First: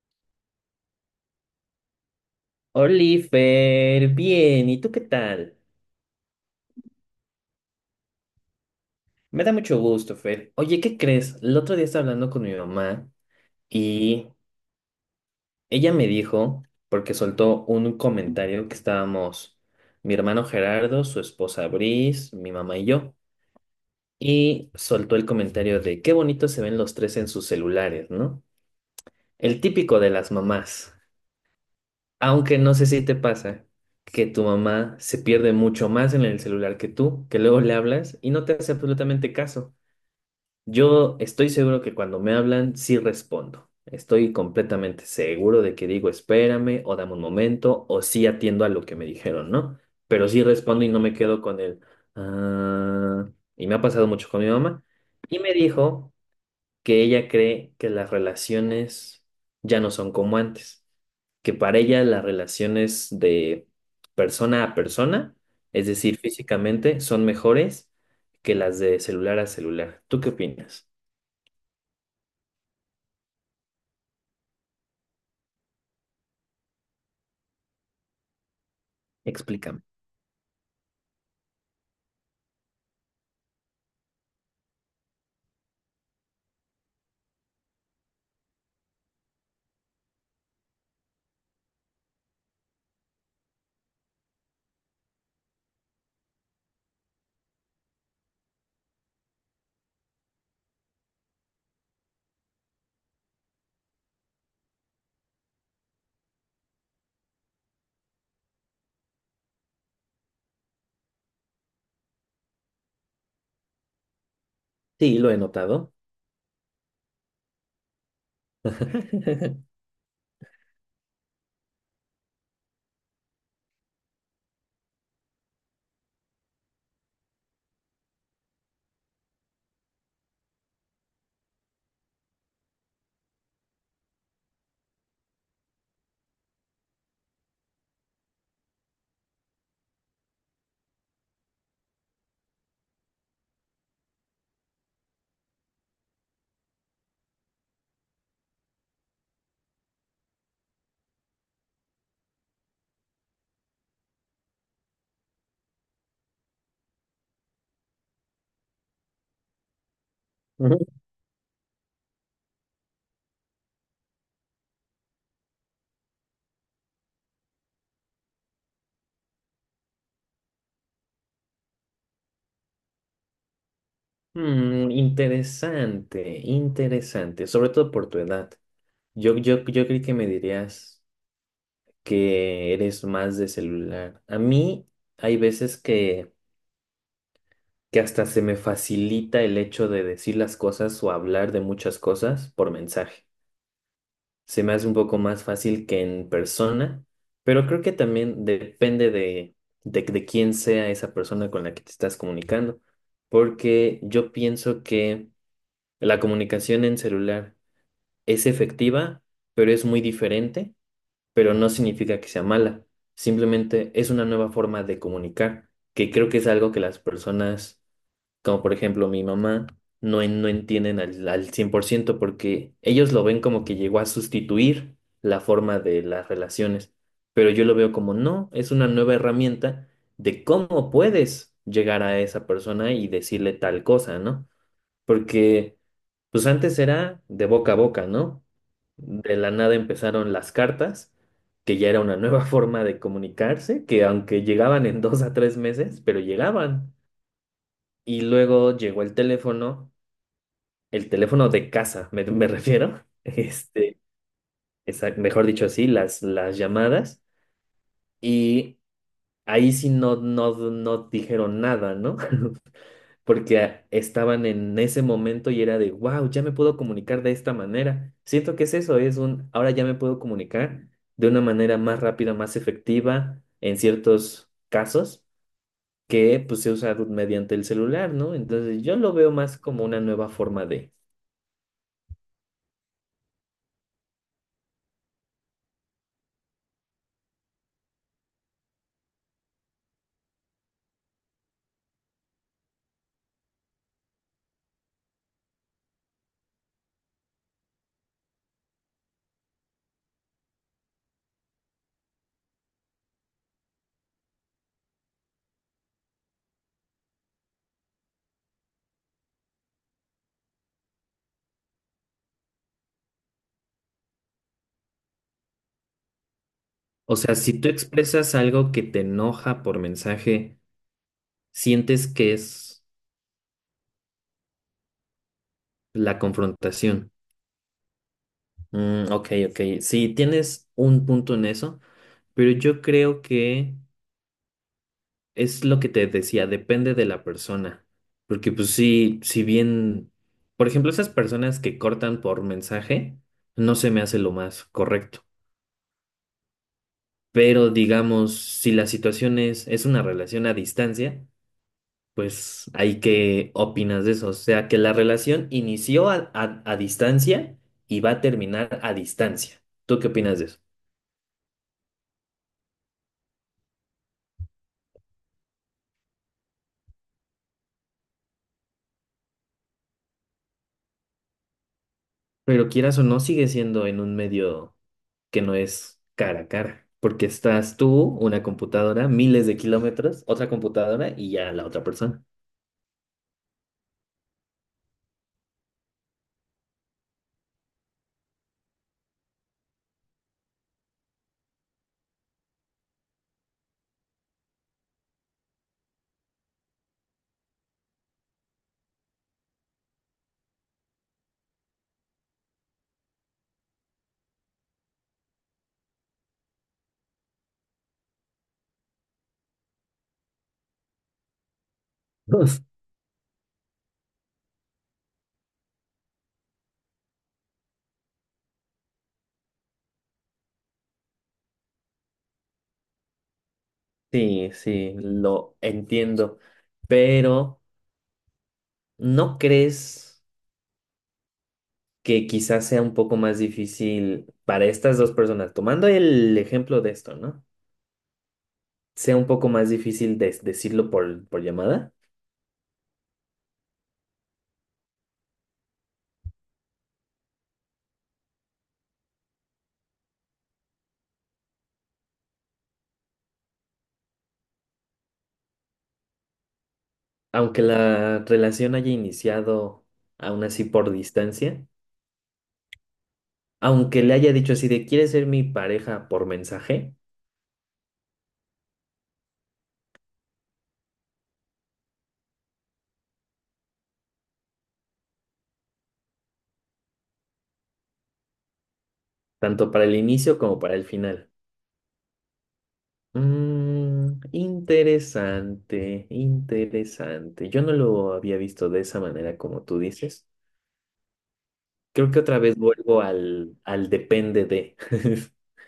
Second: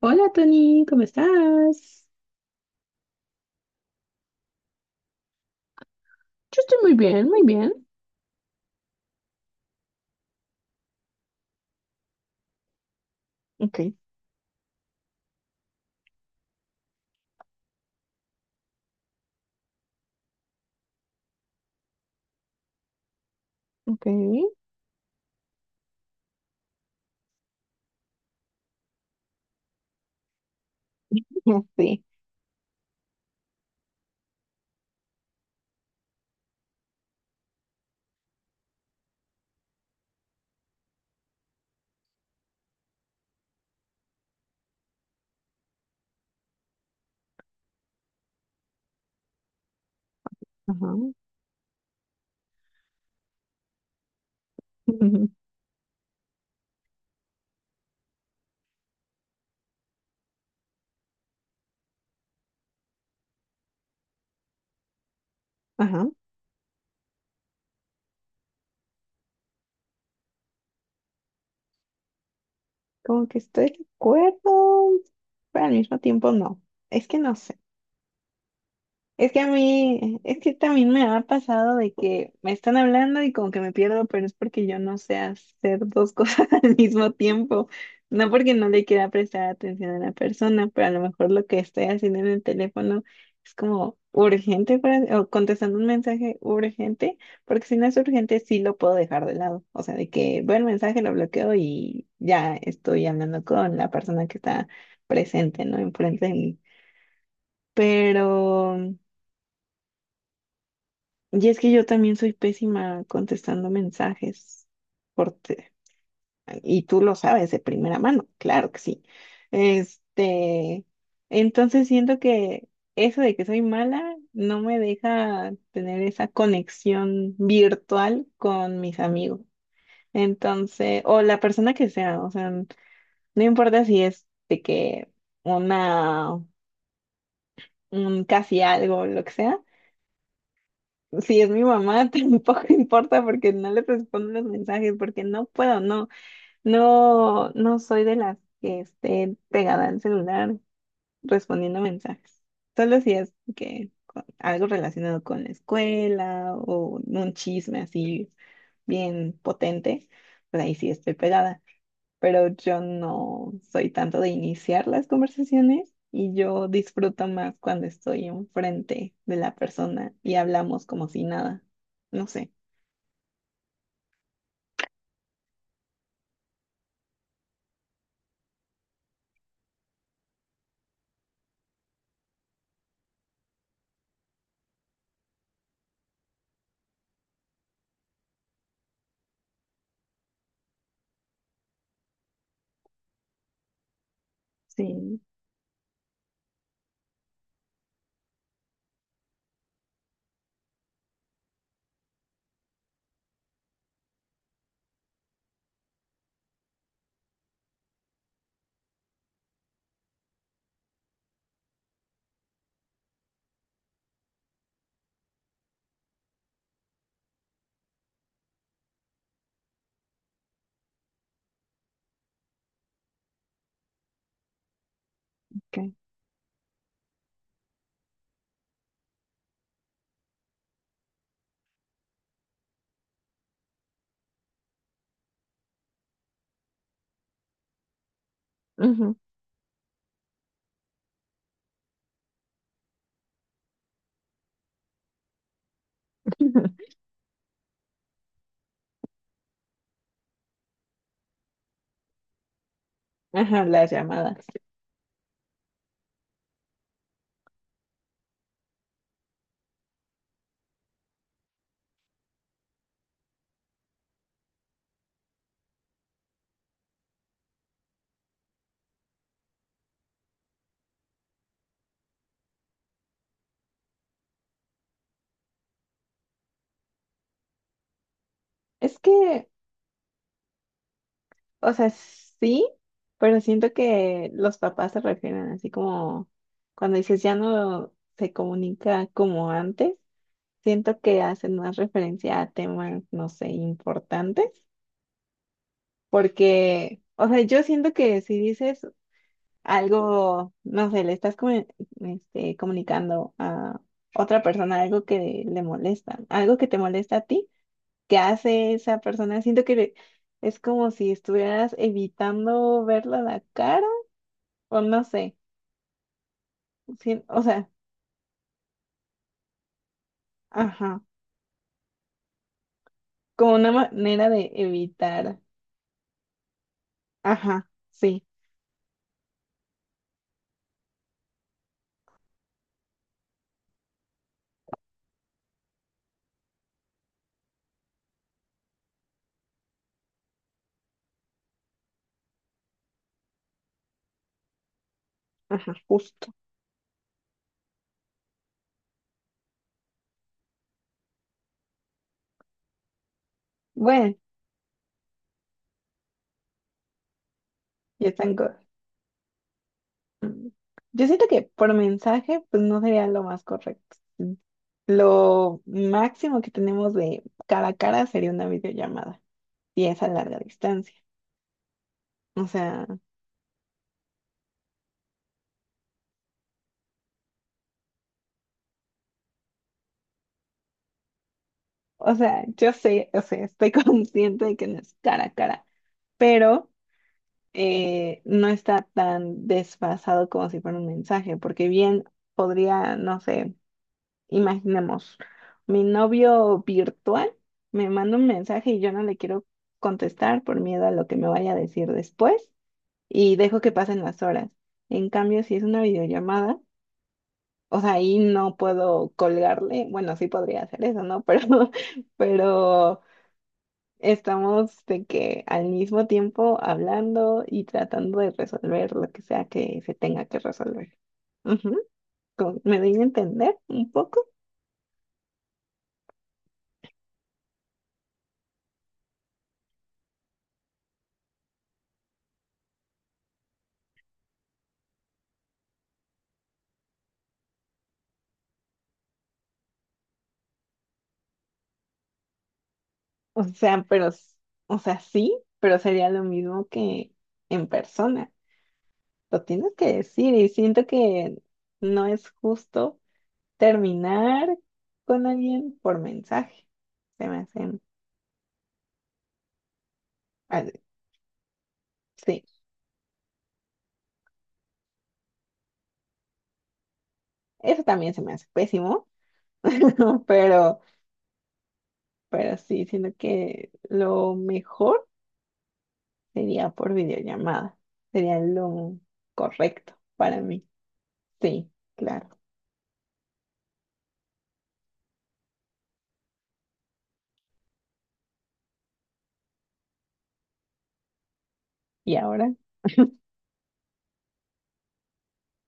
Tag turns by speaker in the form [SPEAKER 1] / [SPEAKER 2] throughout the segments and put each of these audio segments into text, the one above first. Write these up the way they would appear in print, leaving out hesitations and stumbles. [SPEAKER 1] Hola Tony, ¿cómo estás?
[SPEAKER 2] Oliver, bien, ¿y tú qué tal?
[SPEAKER 1] Yo estoy muy bien, muy bien.
[SPEAKER 2] Me da mucho gusto, Fer. Oye, ¿qué crees? El otro día estaba hablando con mi mamá
[SPEAKER 1] Ok,
[SPEAKER 2] y ella me dijo, porque soltó un comentario que estábamos mi hermano Gerardo, su esposa Brice, mi mamá y yo,
[SPEAKER 1] ok,
[SPEAKER 2] y soltó el comentario de qué bonito se ven los tres en sus celulares, ¿no? El típico de las mamás.
[SPEAKER 1] ya, sí,
[SPEAKER 2] Aunque no sé si te pasa que tu mamá se pierde mucho más en el celular que tú, que luego le hablas y no te hace absolutamente caso. Yo estoy seguro que cuando me hablan sí respondo. Estoy completamente seguro de que digo espérame o dame un momento o sí atiendo a lo que me dijeron, ¿no? Pero sí respondo y
[SPEAKER 1] ajá,
[SPEAKER 2] no me quedo con el ah. Y me ha pasado mucho con mi mamá. Y me dijo que ella cree que las relaciones ya no son como antes, que para ella las relaciones de persona a persona, es
[SPEAKER 1] ajá,
[SPEAKER 2] decir, físicamente, son mejores que las de celular a celular. ¿Tú qué opinas?
[SPEAKER 1] como que estoy de acuerdo, pero al mismo tiempo no, es que no sé. Es que a
[SPEAKER 2] Explícame.
[SPEAKER 1] mí, es que también me ha pasado de que me están hablando y como que me pierdo, pero es porque yo no sé hacer dos cosas al mismo tiempo. No porque no le quiera prestar atención a la persona, pero a lo mejor lo que estoy haciendo en el teléfono es como urgente o contestando un mensaje urgente, porque si no es urgente sí lo puedo dejar de lado. O sea, de que veo el mensaje, lo bloqueo y ya estoy hablando con la persona que está presente, ¿no? Enfrente de mí. Pero... Y es que yo también soy pésima contestando mensajes
[SPEAKER 2] Sí, lo
[SPEAKER 1] por
[SPEAKER 2] he
[SPEAKER 1] te-
[SPEAKER 2] notado.
[SPEAKER 1] y tú lo sabes de primera mano, claro que sí. Este, entonces siento que eso de que soy mala no me deja tener esa conexión virtual con mis amigos. Entonces, o la persona que sea, o sea, no importa si es de que una, un casi algo, lo que sea. Si es mi mamá, tampoco importa porque no le respondo los mensajes, porque no puedo, no soy de las que esté pegada al celular respondiendo mensajes. Solo si es que algo relacionado con la escuela o un chisme así bien potente, pues ahí
[SPEAKER 2] Ujú.
[SPEAKER 1] sí estoy pegada, pero yo no soy tanto de iniciar las conversaciones y yo disfruto más cuando estoy enfrente de la persona y hablamos como si nada. No sé.
[SPEAKER 2] Mm, interesante, interesante, sobre todo por tu edad. Yo creí que me dirías que eres más de celular. A mí hay veces que hasta se me facilita el hecho de decir las cosas o hablar de muchas cosas por mensaje. Se me hace un poco
[SPEAKER 1] Sí,
[SPEAKER 2] más fácil que en persona, pero creo que también depende de quién sea esa persona con la que te estás comunicando, porque yo pienso que la comunicación en celular es efectiva, pero es muy diferente, pero no significa que sea mala, simplemente es una nueva forma de comunicar, que creo que es algo que las personas como por ejemplo mi mamá, no, no entienden al 100% porque ellos lo ven como que llegó a sustituir la forma
[SPEAKER 1] ok.
[SPEAKER 2] de las relaciones, pero yo lo veo como no, es una nueva herramienta de cómo puedes llegar a esa persona y decirle tal cosa, ¿no? Porque pues antes era de boca a boca, ¿no?
[SPEAKER 1] Ujú.
[SPEAKER 2] De la nada empezaron las cartas, que ya era una nueva forma de comunicarse, que aunque llegaban en dos a tres meses, pero llegaban. Y luego llegó el teléfono de casa, me refiero,
[SPEAKER 1] Ajá, las llamadas.
[SPEAKER 2] mejor dicho así, las llamadas. Y ahí sí no dijeron nada, ¿no? Porque estaban en ese momento y era de, wow, ya me puedo comunicar de esta manera. Siento que es eso, ahora ya me puedo comunicar de una manera más rápida, más efectiva en ciertos casos que pues, se usa mediante el celular, ¿no? Entonces yo
[SPEAKER 1] Es
[SPEAKER 2] lo veo
[SPEAKER 1] que,
[SPEAKER 2] más como una nueva forma.
[SPEAKER 1] o sea, sí, pero siento que los papás se refieren así como cuando dices ya no se comunica como antes, siento que hacen más referencia a temas, no sé, importantes. Porque, o sea, yo siento que si dices algo, no sé, le estás comunicando a otra persona algo que le molesta, algo que te molesta a ti, que hace esa persona, siento que es como si estuvieras evitando verla la cara, o no sé,
[SPEAKER 2] O
[SPEAKER 1] sí,
[SPEAKER 2] sea,
[SPEAKER 1] o
[SPEAKER 2] si
[SPEAKER 1] sea,
[SPEAKER 2] tú expresas algo que te enoja por mensaje,
[SPEAKER 1] ajá,
[SPEAKER 2] sientes que es
[SPEAKER 1] como una manera de evitar,
[SPEAKER 2] la confrontación.
[SPEAKER 1] ajá, sí,
[SPEAKER 2] Mm, ok, ok. Sí, tienes un punto en eso, pero yo creo que es lo que te decía, depende de la persona. Porque pues sí, si bien, por ejemplo, esas personas que cortan por mensaje, no se me hace lo más correcto.
[SPEAKER 1] ajá, justo.
[SPEAKER 2] Pero digamos, si la situación es una relación a distancia. Pues, ¿ahí qué opinas de
[SPEAKER 1] Bueno,
[SPEAKER 2] eso? O sea, que la relación inició a distancia y
[SPEAKER 1] ya
[SPEAKER 2] va a
[SPEAKER 1] están.
[SPEAKER 2] terminar a distancia. ¿Tú qué opinas de
[SPEAKER 1] Mm,
[SPEAKER 2] eso?
[SPEAKER 1] yo siento que por mensaje, pues no sería lo más correcto. Mm, lo máximo que tenemos de cara a cara sería una videollamada, y es a larga distancia. O
[SPEAKER 2] Pero
[SPEAKER 1] sea,
[SPEAKER 2] quieras o no, sigue siendo en un medio que no es cara a cara, porque estás tú, una computadora, miles de kilómetros, otra computadora y ya la otra
[SPEAKER 1] o
[SPEAKER 2] persona.
[SPEAKER 1] sea, yo sé, o sea, estoy consciente de que no es cara a cara, pero no está tan desfasado como si fuera un mensaje, porque bien podría, no sé. Imaginemos, mi novio virtual me manda un mensaje y yo no le quiero contestar por miedo a lo que me vaya a decir después y dejo que pasen las horas. En cambio, si es una videollamada, o sea, ahí no puedo colgarle, bueno, sí podría hacer eso, ¿no? Pero,
[SPEAKER 2] Pues,
[SPEAKER 1] pero estamos de que al mismo tiempo hablando y tratando de resolver lo que sea que se tenga que resolver. Ujú, ¿me doy a entender un poco?
[SPEAKER 2] sí, sí, lo entiendo, pero ¿no crees que quizás sea un poco más difícil para estas dos personas? Tomando el ejemplo de esto, ¿no? Sea un poco más difícil decirlo por llamada,
[SPEAKER 1] O sea, pero, s- o sea, sí, pero sería lo mismo que en persona. Lo tienes que decir y siento que no es justo terminar con alguien por mensaje. Se me
[SPEAKER 2] aunque
[SPEAKER 1] hacen,
[SPEAKER 2] la relación haya iniciado aún así
[SPEAKER 1] ah,
[SPEAKER 2] por distancia,
[SPEAKER 1] sí,
[SPEAKER 2] aunque le haya dicho así de quieres ser mi pareja por mensaje,
[SPEAKER 1] eso también se me hace pésimo, pero, pero sí, siento que lo mejor sería por videollamada. Sería lo
[SPEAKER 2] tanto para
[SPEAKER 1] correcto
[SPEAKER 2] el inicio
[SPEAKER 1] para
[SPEAKER 2] como
[SPEAKER 1] mí.
[SPEAKER 2] para el final.
[SPEAKER 1] Sí, claro.
[SPEAKER 2] Mm, interesante, interesante. Yo no lo había visto de esa manera como tú dices. Creo
[SPEAKER 1] Y
[SPEAKER 2] que otra
[SPEAKER 1] ahora,
[SPEAKER 2] vez vuelvo al depende de,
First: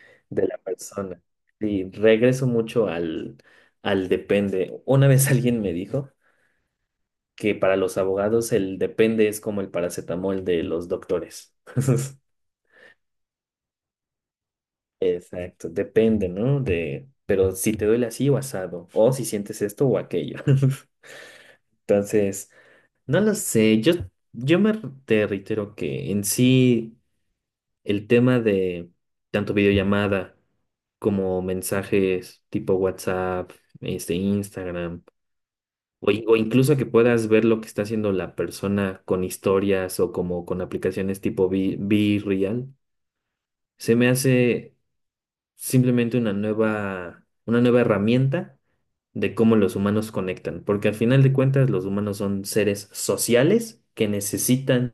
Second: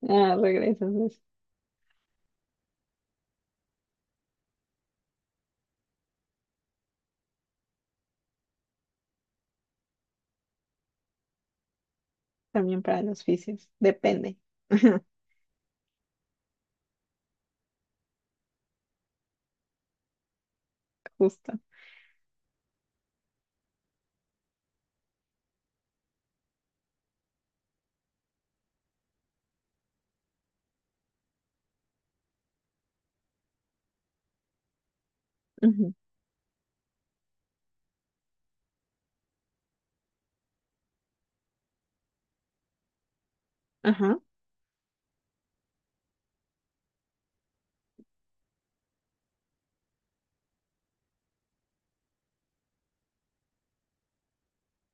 [SPEAKER 1] ah,
[SPEAKER 2] de la
[SPEAKER 1] regresas.
[SPEAKER 2] persona. Y regreso mucho al depende. Una vez alguien me dijo que para los abogados el depende es como el paracetamol de los doctores.
[SPEAKER 1] También para los fisios. Depende.
[SPEAKER 2] Exacto, depende, ¿no? De, pero si te duele así o asado, o si sientes esto o aquello.
[SPEAKER 1] Justo.
[SPEAKER 2] Entonces, no lo sé, yo te reitero que en sí el tema de tanto videollamada como mensajes tipo WhatsApp, Instagram.
[SPEAKER 1] Ujú.
[SPEAKER 2] O, incluso que puedas ver lo que está haciendo la persona con historias o como con aplicaciones tipo Be Real, se me
[SPEAKER 1] Ajá.
[SPEAKER 2] hace simplemente una nueva herramienta de cómo los humanos conectan, porque al final de cuentas los humanos son seres sociales que necesitan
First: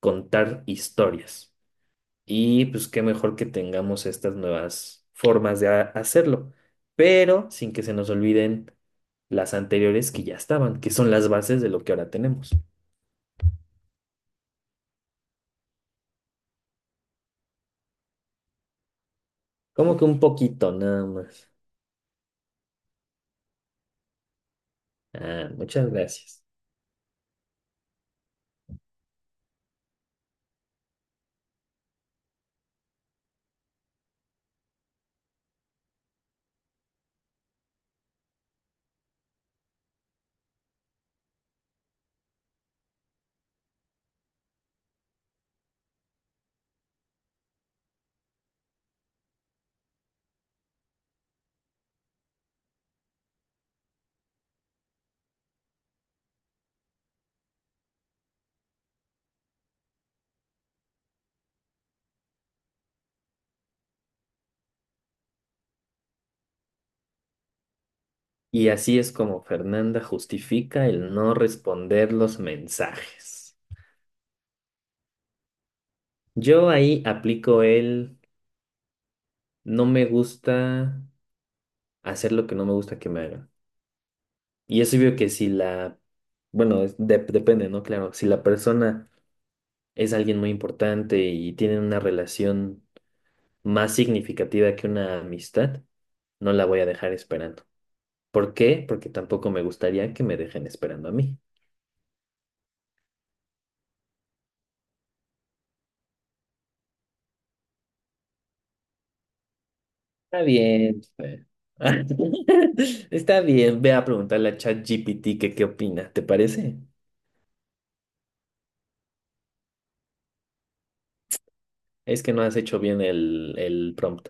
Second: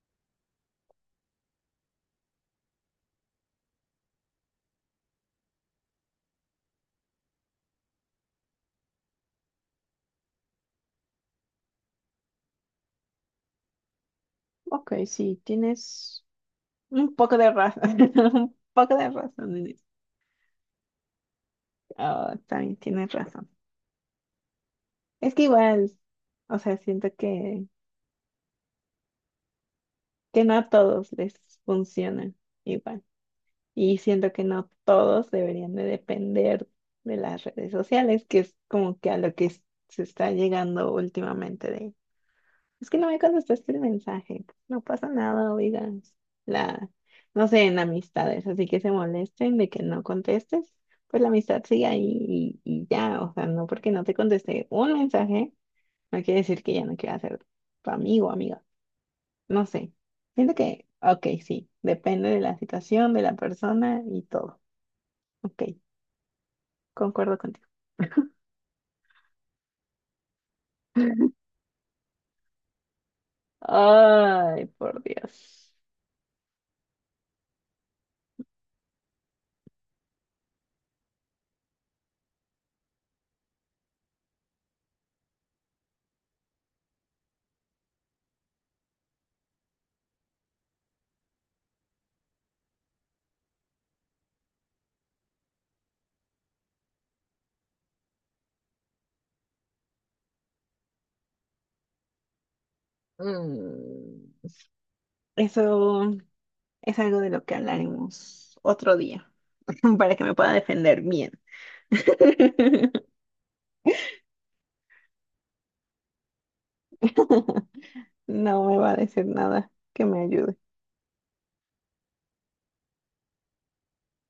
[SPEAKER 2] contar historias. Y pues qué mejor que tengamos estas nuevas formas de hacerlo, pero sin que se nos olviden las anteriores que ya estaban, que son las bases de lo que ahora tenemos.
[SPEAKER 1] Ok, sí, tienes un poco de razón. Un poco de razón en eso.
[SPEAKER 2] Como que un poquito nada más.
[SPEAKER 1] Ah, también tienes razón. Es que
[SPEAKER 2] Ah, muchas
[SPEAKER 1] igual,
[SPEAKER 2] gracias.
[SPEAKER 1] o sea, siento que no a todos les funciona igual. Y siento que no todos deberían de depender de las redes sociales, que es como que a lo que se está llegando últimamente de es que no me contestaste el mensaje. No pasa nada, oigan. La, no sé, en amistades, así que se molesten de que no contestes. Pues la amistad sigue ahí y ya. O sea, no porque no te contesté un mensaje, no quiere decir que ya no quiera ser tu amigo o amiga. No sé. Siento que, ok, sí. Depende de la situación, de la persona y todo. Ok, concuerdo contigo.
[SPEAKER 2] Y así es como Fernanda justifica el no responder los mensajes.
[SPEAKER 1] Ay, por Dios.
[SPEAKER 2] Yo ahí aplico el no me gusta hacer lo que no me gusta que me hagan. Y es obvio que si la, bueno, depende, ¿no? Claro, si la persona es alguien muy importante y tienen una relación más significativa que una amistad, no la voy a dejar esperando. ¿Por qué? Porque tampoco me gustaría que me dejen esperando a mí.
[SPEAKER 1] Mm, eso. Es algo de lo que hablaremos otro día, para que me
[SPEAKER 2] Está
[SPEAKER 1] pueda
[SPEAKER 2] bien.
[SPEAKER 1] defender bien.
[SPEAKER 2] Está bien, ve a preguntarle a ChatGPT que qué opina, ¿te parece?
[SPEAKER 1] No me va a decir nada que me ayude.
[SPEAKER 2] Es que no has hecho bien el prompt.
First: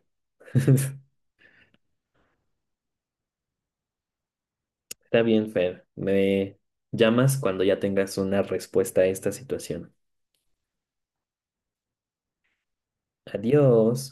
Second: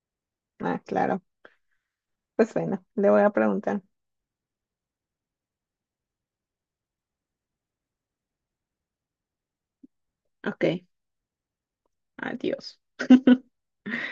[SPEAKER 1] Ah, claro. Pues bueno, le voy a preguntar.
[SPEAKER 2] Está bien, Fer. Me llamas cuando ya tengas una respuesta a esta situación.
[SPEAKER 1] Ok, adiós.
[SPEAKER 2] Adiós.